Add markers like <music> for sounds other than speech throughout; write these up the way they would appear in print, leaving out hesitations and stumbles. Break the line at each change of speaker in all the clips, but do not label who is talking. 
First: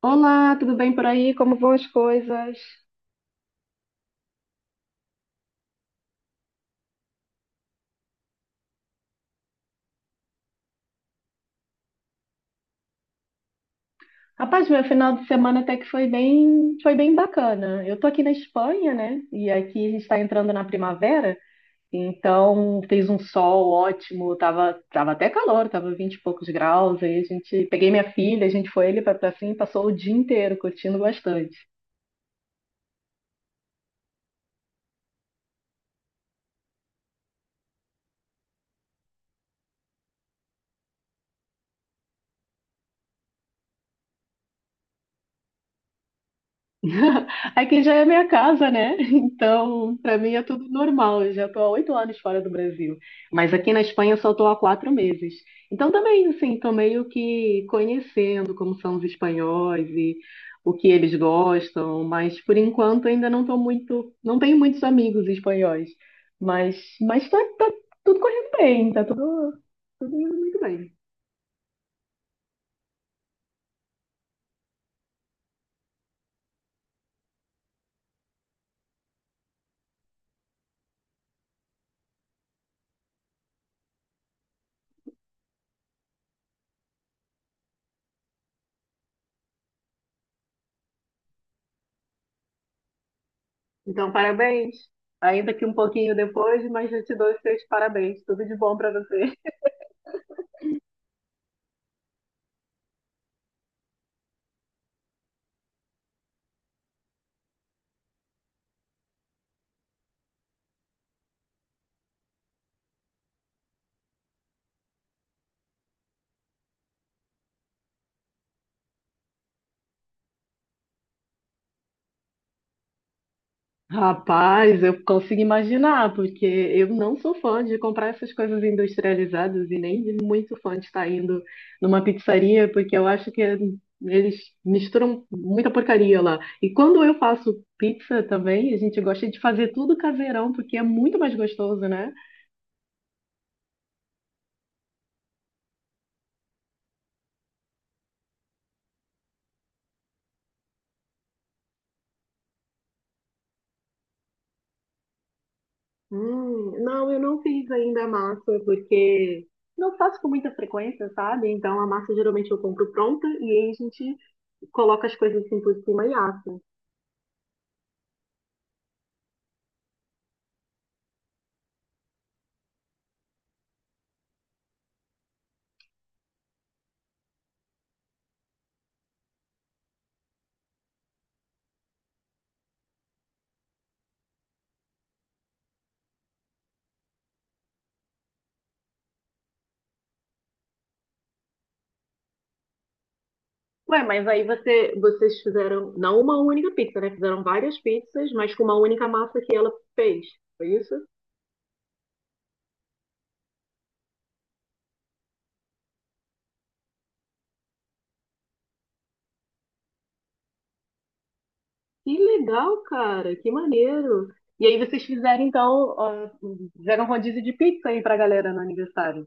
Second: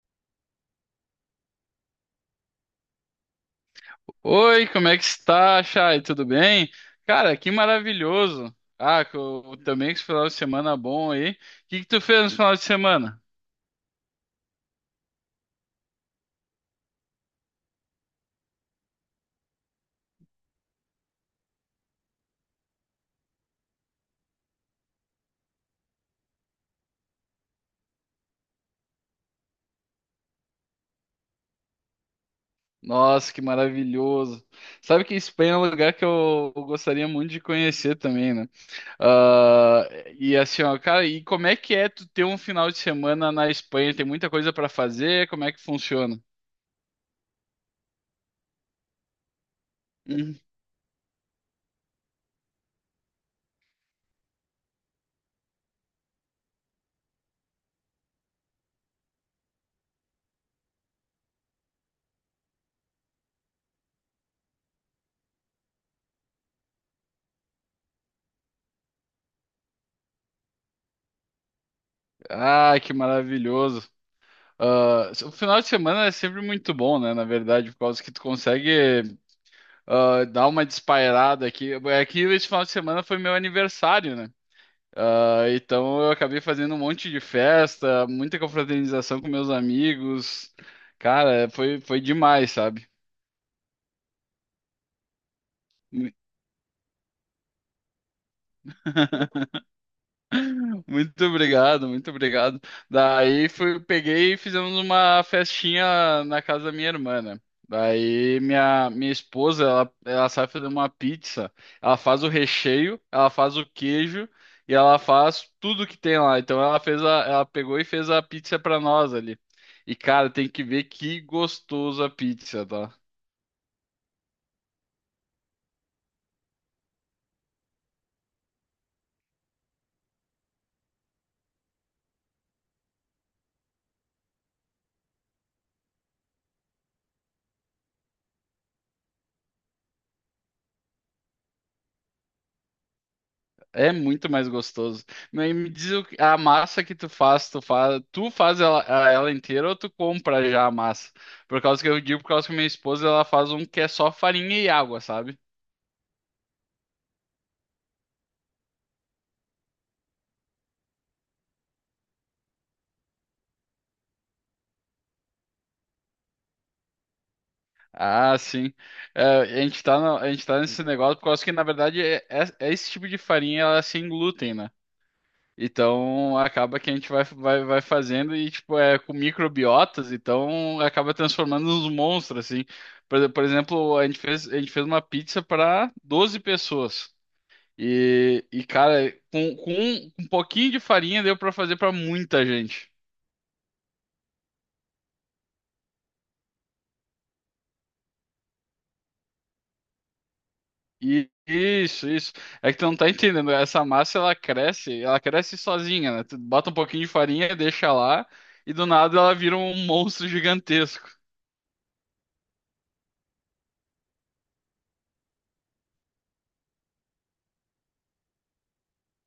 Olá, tudo bem por aí? Como vão as coisas?
Oi, como é que está, Chay? Tudo bem? Cara, que maravilhoso. Ah, também que esse final de semana bom aí. O que tu fez no final de semana?
Rapaz, meu final de semana até que foi bem bacana. Eu tô aqui na Espanha, né? E aqui a gente está entrando na primavera, então fez um sol ótimo, tava até calor, tava 20 e poucos graus. Aí a gente peguei minha filha, a gente foi ali para pra pra e passou o dia inteiro curtindo bastante.
Nossa, que maravilhoso. Sabe que Espanha é um lugar que eu gostaria muito de conhecer também, né? Ah, e assim, ó, cara, e como é que é tu ter um final de semana na Espanha? Tem muita coisa para fazer? Como é que funciona?
<laughs> Aqui já é minha casa, né? Então, para mim
Hum.
é tudo normal. Eu já estou há 8 anos fora do Brasil. Mas aqui na Espanha eu só estou há 4 meses. Então, também, assim, estou meio que conhecendo como são os espanhóis e o que eles gostam. Mas, por enquanto, ainda não estou muito. Não tenho muitos amigos espanhóis. Mas tá tudo correndo bem. Tá tudo indo muito bem.
Ah, que maravilhoso. Ah, o final de semana é sempre muito bom, né? Na verdade, por causa que tu consegue. Ah, dá uma despairada aqui. É que esse final de semana foi meu aniversário, né? Ah, então eu acabei fazendo um monte de festa, muita confraternização com meus amigos. Cara, foi demais, sabe?
Então, parabéns. Ainda que um pouquinho depois, mas eu te dou os seus parabéns. Tudo de bom para você.
<laughs> Muito obrigado, muito obrigado. Daí fui, peguei e fizemos uma festinha na casa da minha irmã, né? Daí minha esposa, ela sabe fazer uma pizza. Ela faz o recheio, ela faz o queijo e ela faz tudo que tem lá. Então ela pegou e fez a pizza pra nós ali. E cara, tem que ver que gostoso a pizza, tá?
Rapaz, eu consigo imaginar, porque eu não sou fã de comprar essas coisas industrializadas e nem muito fã de estar indo numa pizzaria, porque eu acho que eles misturam muita porcaria lá. E quando eu faço pizza também, a gente gosta de fazer tudo caseirão, porque é muito mais gostoso, né?
É muito mais gostoso. Mas me diz o que- a massa que tu faz, tu faz ela inteira ou tu compra já a massa? Por causa que eu digo, por causa que minha esposa ela faz um que é só farinha e água, sabe?
Não, eu não fiz ainda a massa, porque não faço com muita frequência, sabe? Então a massa geralmente eu compro pronta e aí a gente coloca as coisas assim por cima e assa.
Ah, sim. É, a gente tá no- a gente tá nesse negócio por causa que, na verdade, é esse tipo de farinha ela é sem glúten, né? Então acaba que a gente vai fazendo e tipo é com microbiotas, então acaba transformando nos monstros assim. Por exemplo, a gente fez uma pizza para 12 pessoas. E cara, com um pouquinho de farinha deu para fazer para muita gente.
Ué, mas aí você, vocês fizeram não uma única pizza, né? Fizeram várias pizzas, mas com uma única massa que ela fez. Foi isso?
E isso, isso. É que tu não tá entendendo, essa massa ela cresce sozinha, né? Tu bota um pouquinho de farinha, deixa lá e do nada ela vira um monstro gigantesco.
Que legal, cara. Que maneiro. E aí vocês fizeram, então, ó, fizeram rodízio de pizza aí pra galera no aniversário.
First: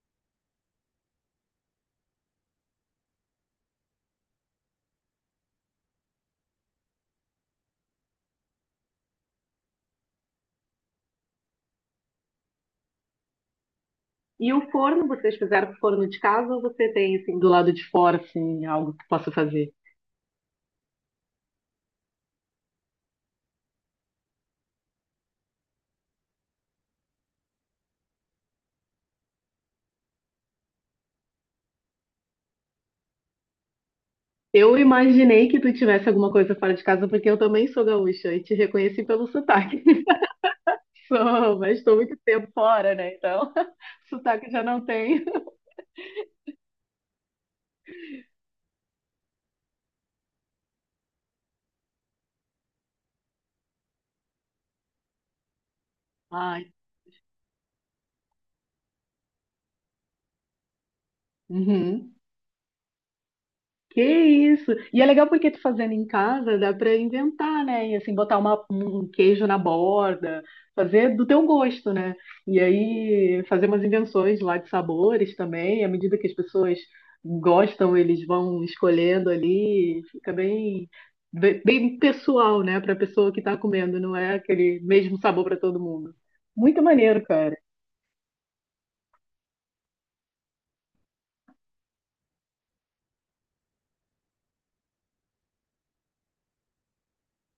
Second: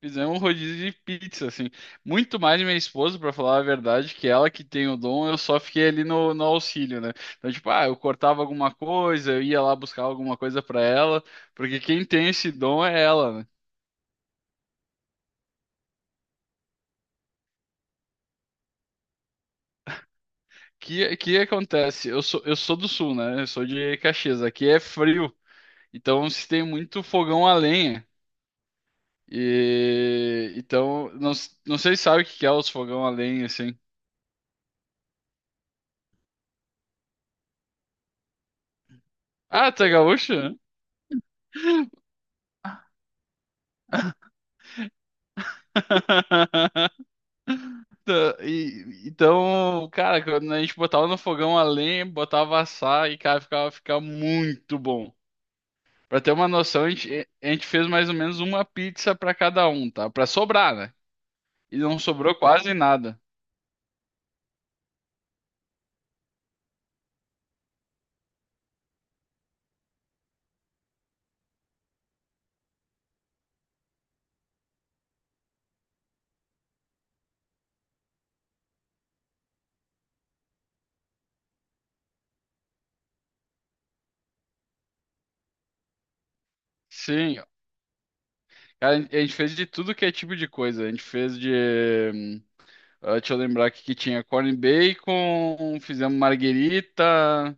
Fizemos um rodízio de pizza, assim. Muito mais minha esposa, pra falar a verdade, que ela que tem o dom, eu só fiquei ali no auxílio, né? Então, tipo, ah, eu cortava alguma coisa, eu ia lá buscar alguma coisa pra ela, porque quem tem esse dom é ela, né?
E o forno, vocês fizeram forno de casa ou você tem, assim, do lado de fora, assim, algo que possa fazer?
Que acontece? Eu sou do sul, né? Eu sou de Caxias. Aqui é frio, então se tem muito fogão a lenha. E então, não, não sei se sabe o que que é os fogão a lenha, assim.
Eu imaginei que tu tivesse alguma coisa fora de casa, porque eu também sou gaúcha e te reconheci pelo
Ah,
sotaque.
tu é
<laughs>
gaúcho?
Sou, mas estou muito tempo fora, né? Então, <laughs> sotaque já não tenho.
<laughs> Então, cara, quando a gente botava no fogão a lenha, botava assar e, cara, ficava muito bom. Pra ter uma
Ai,
noção, a gente fez mais ou menos uma pizza pra cada um, tá? Pra sobrar, né? E não
uhum.
sobrou quase nada.
Que isso! E é legal porque tu fazendo em casa, dá pra inventar, né? E assim, botar uma- um queijo na borda, fazer do teu gosto, né? E aí, fazer umas invenções lá de sabores também, à medida que as pessoas gostam, eles vão escolhendo ali, fica bem, bem, bem pessoal, né? Pra pessoa que tá comendo, não é aquele mesmo sabor pra todo mundo. Muito maneiro,
Sim,
cara.
cara, a gente fez de tudo que é tipo de coisa. A gente fez de. Hum, ah, deixa eu lembrar aqui que tinha corn bacon, fizemos marguerita.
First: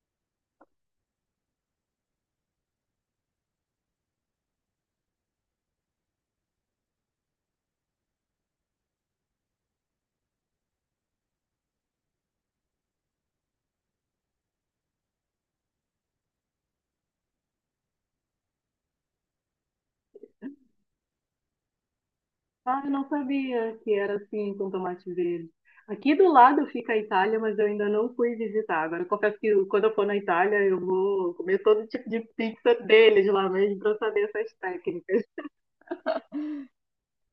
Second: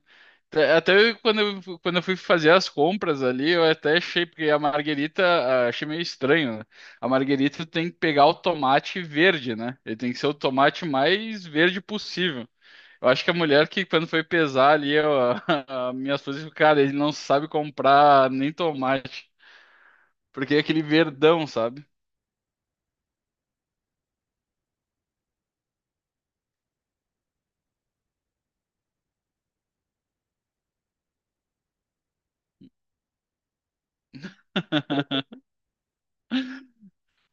É, quando quando eu fui fazer as compras ali, eu até achei, porque a Marguerita, ah, achei meio estranho, né? A Marguerita tem que pegar o tomate verde, né? Ele tem que ser o tomate mais verde possível. Eu acho que a mulher que, quando foi pesar ali, <laughs> a minha esposa disse, <laughs> cara, ele não sabe comprar nem tomate, porque é aquele verdão, sabe?
Ah, eu não sabia que era assim com tomate verde. Aqui do lado fica a Itália, mas eu ainda não fui visitar. Agora, eu confesso que quando eu for na Itália, eu vou comer todo tipo de pizza deles lá mesmo para saber essas técnicas.
<laughs>
<laughs>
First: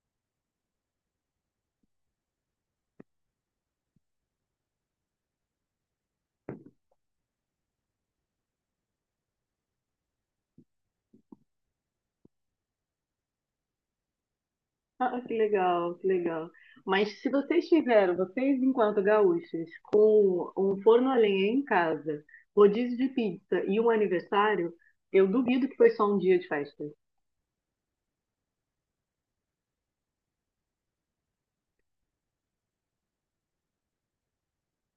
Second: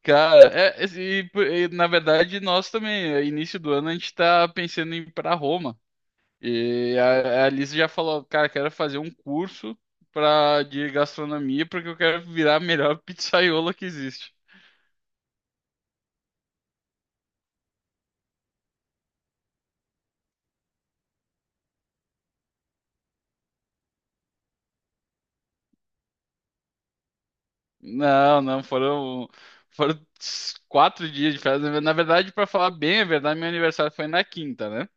Cara, e, na verdade, nós também, início do ano, a gente tá pensando em ir pra Roma. E a Alice já falou, cara, quero fazer um curso de gastronomia porque eu quero virar a melhor pizzaiola que existe.
Ah, que legal, que legal. Mas se vocês tiveram, vocês enquanto gaúchos, com um forno a lenha em casa, rodízio de pizza e um aniversário, eu duvido que foi só um dia de festa.
Não, foram 4 dias de festa. Na verdade, pra falar bem a verdade, meu aniversário foi na quinta, né?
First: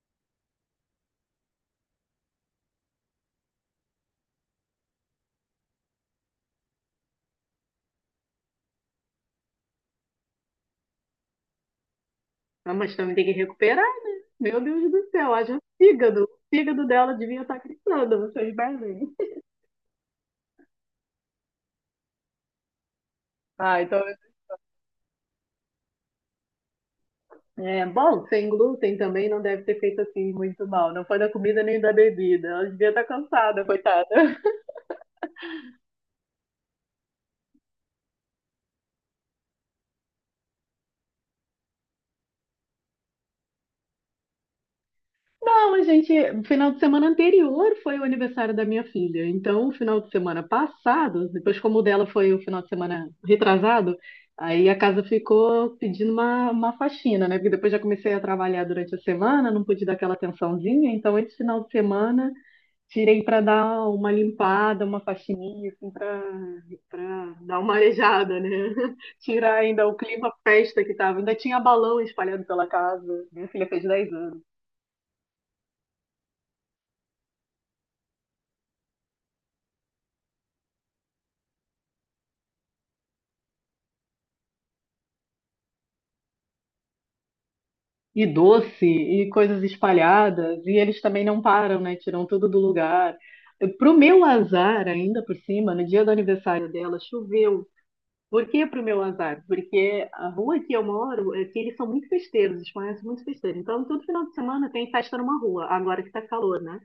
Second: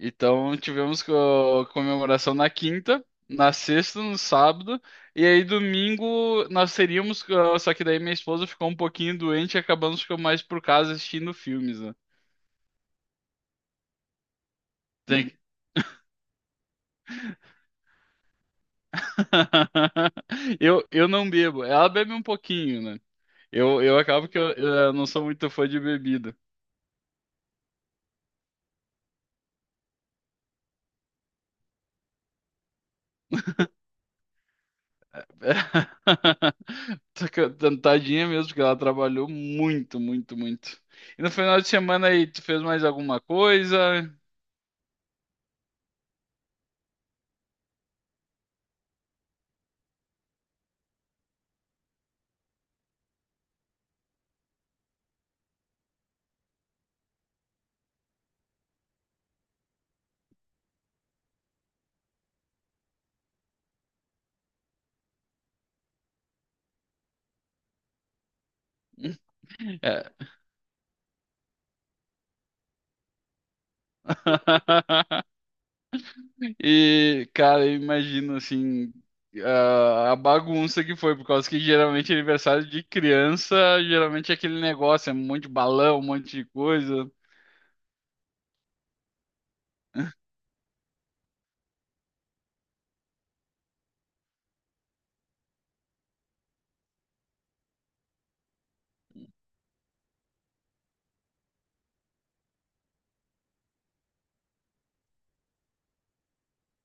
Então tivemos comemoração na quinta, na sexta, no sábado, e aí domingo só que daí minha esposa ficou um pouquinho doente e acabamos ficando mais por casa assistindo filmes, né?
Ah, mas também tem que recuperar, né? Meu Deus do
Tem
céu, haja fígado. O fígado dela devia estar gritando, vocês bebem.
<laughs> Eu não bebo. Ela bebe um pouquinho, né?
Ah,
Eu,
então.
eu não sou muito fã de bebida.
É, bom, sem glúten também não deve ter feito assim muito mal. Não foi da comida nem da bebida. Ela devia estar cansada, coitada.
<laughs> Tadinha mesmo, porque ela trabalhou muito, muito, muito. E no final de semana aí, tu fez mais alguma coisa?
Não, a gente, final de semana anterior foi o aniversário da minha filha. Então, o final de semana passado, depois como o dela foi o final de semana retrasado, aí a casa ficou pedindo uma faxina, né? Porque depois já comecei a trabalhar durante a semana, não pude dar aquela atençãozinha. Então, esse final de semana tirei para dar uma limpada, uma faxininha, assim, para dar uma arejada, né? <laughs>
<laughs>
Tirar ainda o
É.
clima festa que tava. Ainda tinha balão espalhado pela casa. Minha filha fez 10 anos.
<laughs> E, cara, eu imagino assim, a bagunça que foi, por causa que geralmente é aniversário de criança, geralmente é aquele negócio, é um monte de balão, um monte de coisa.
E doce e coisas espalhadas, e eles também não param, né? Tiram tudo do lugar. Pro meu azar, ainda por cima, no dia do aniversário dela, choveu. Por que pro meu azar? Porque a rua que eu moro, é que eles são muito festeiros, os espanhóis são muito festeiros. Então, todo final de semana tem festa numa rua, agora que tá calor, né?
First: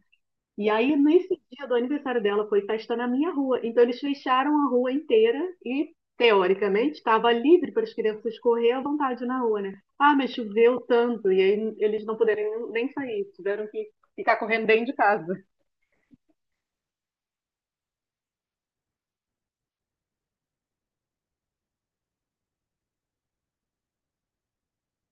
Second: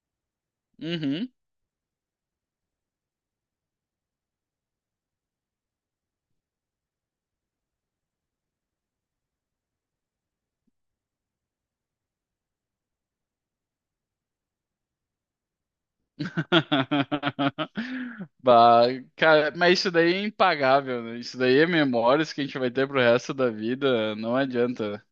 E aí,
Uhum.
nesse dia do aniversário dela, foi festa na minha rua. Então, eles fecharam a rua inteira e, teoricamente, estava livre para as crianças correr à vontade na rua, né? Ah, mas choveu tanto, e aí eles não puderam nem sair, tiveram que ficar correndo dentro de casa.
<laughs> Bah, cara, mas isso daí é impagável, né? Isso daí é memórias que a gente vai ter pro resto da vida, não adianta.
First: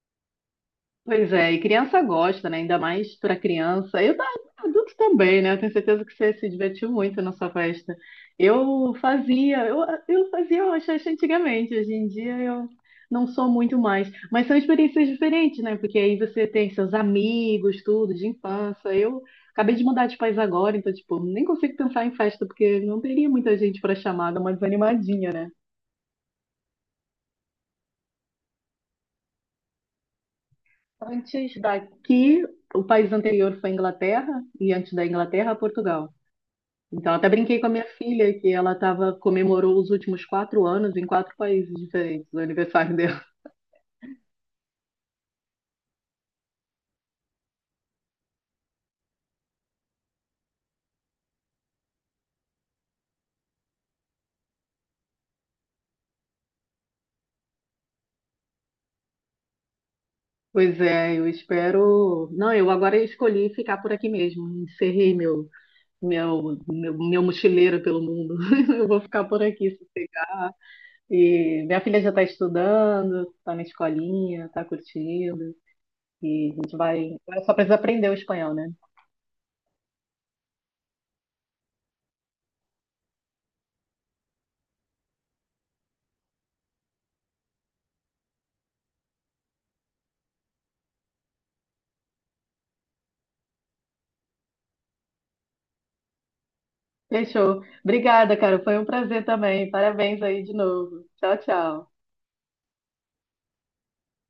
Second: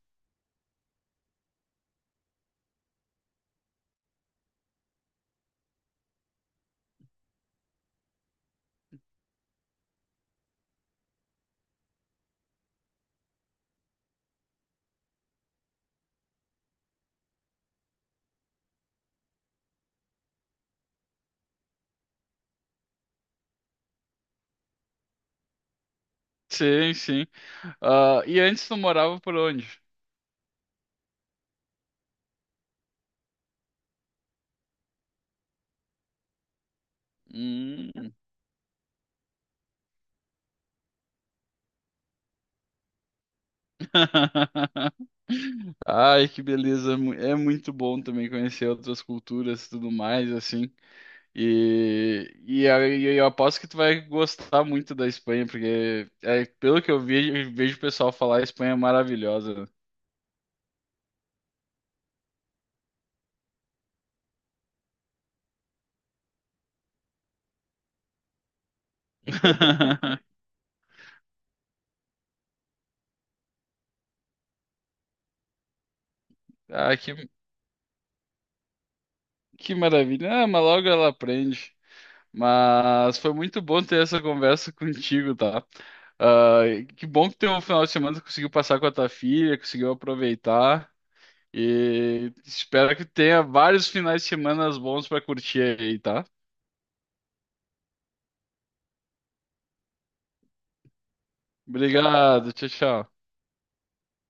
Pois é, e criança gosta, né? Ainda mais para criança. Adulto também, né? Eu tenho certeza que você se divertiu muito na sua festa. Eu fazia, eu, eu fazia rochacha antigamente, hoje em dia eu não sou muito mais. Mas são experiências diferentes, né? Porque aí você tem seus amigos, tudo, de infância. Eu acabei de mudar de país agora, então, tipo, nem consigo pensar em festa, porque não teria muita gente para chamar, dá uma desanimadinha, né?
Sim, sim. Ah, e antes tu morava por onde?
Antes daqui, o país anterior foi a Inglaterra, e antes da Inglaterra, Portugal. Então, até brinquei com a minha
Hum.
filha que ela tava, comemorou os últimos 4 anos em quatro países diferentes, o aniversário dela. <laughs>
<laughs> Ai, que beleza. É muito bom também conhecer outras culturas e tudo mais, assim. E, aí eu aposto que tu vai gostar muito da Espanha, porque é, pelo que eu vejo, vejo o pessoal falar, a Espanha é maravilhosa, né?
Pois é, eu espero. Não, eu agora escolhi ficar por aqui mesmo. Encerrei meu mochileiro pelo mundo. <laughs> Eu vou ficar por aqui,
<laughs>
sossegar. E minha filha já está estudando, está na escolinha, está curtindo. E a gente
Ah,
vai. Agora só precisa aprender o espanhol, né?
que maravilha. Ah, mas logo ela aprende. Mas foi muito bom ter essa conversa contigo, tá? Ah, que bom que teu final de semana tu conseguiu passar com a tua filha, conseguiu aproveitar. E espero que tenha vários finais de semana bons pra curtir aí, tá?
Fechou. Obrigada, cara. Foi um prazer também. Parabéns aí de novo. Tchau, tchau.
Obrigado, tchau, tchau.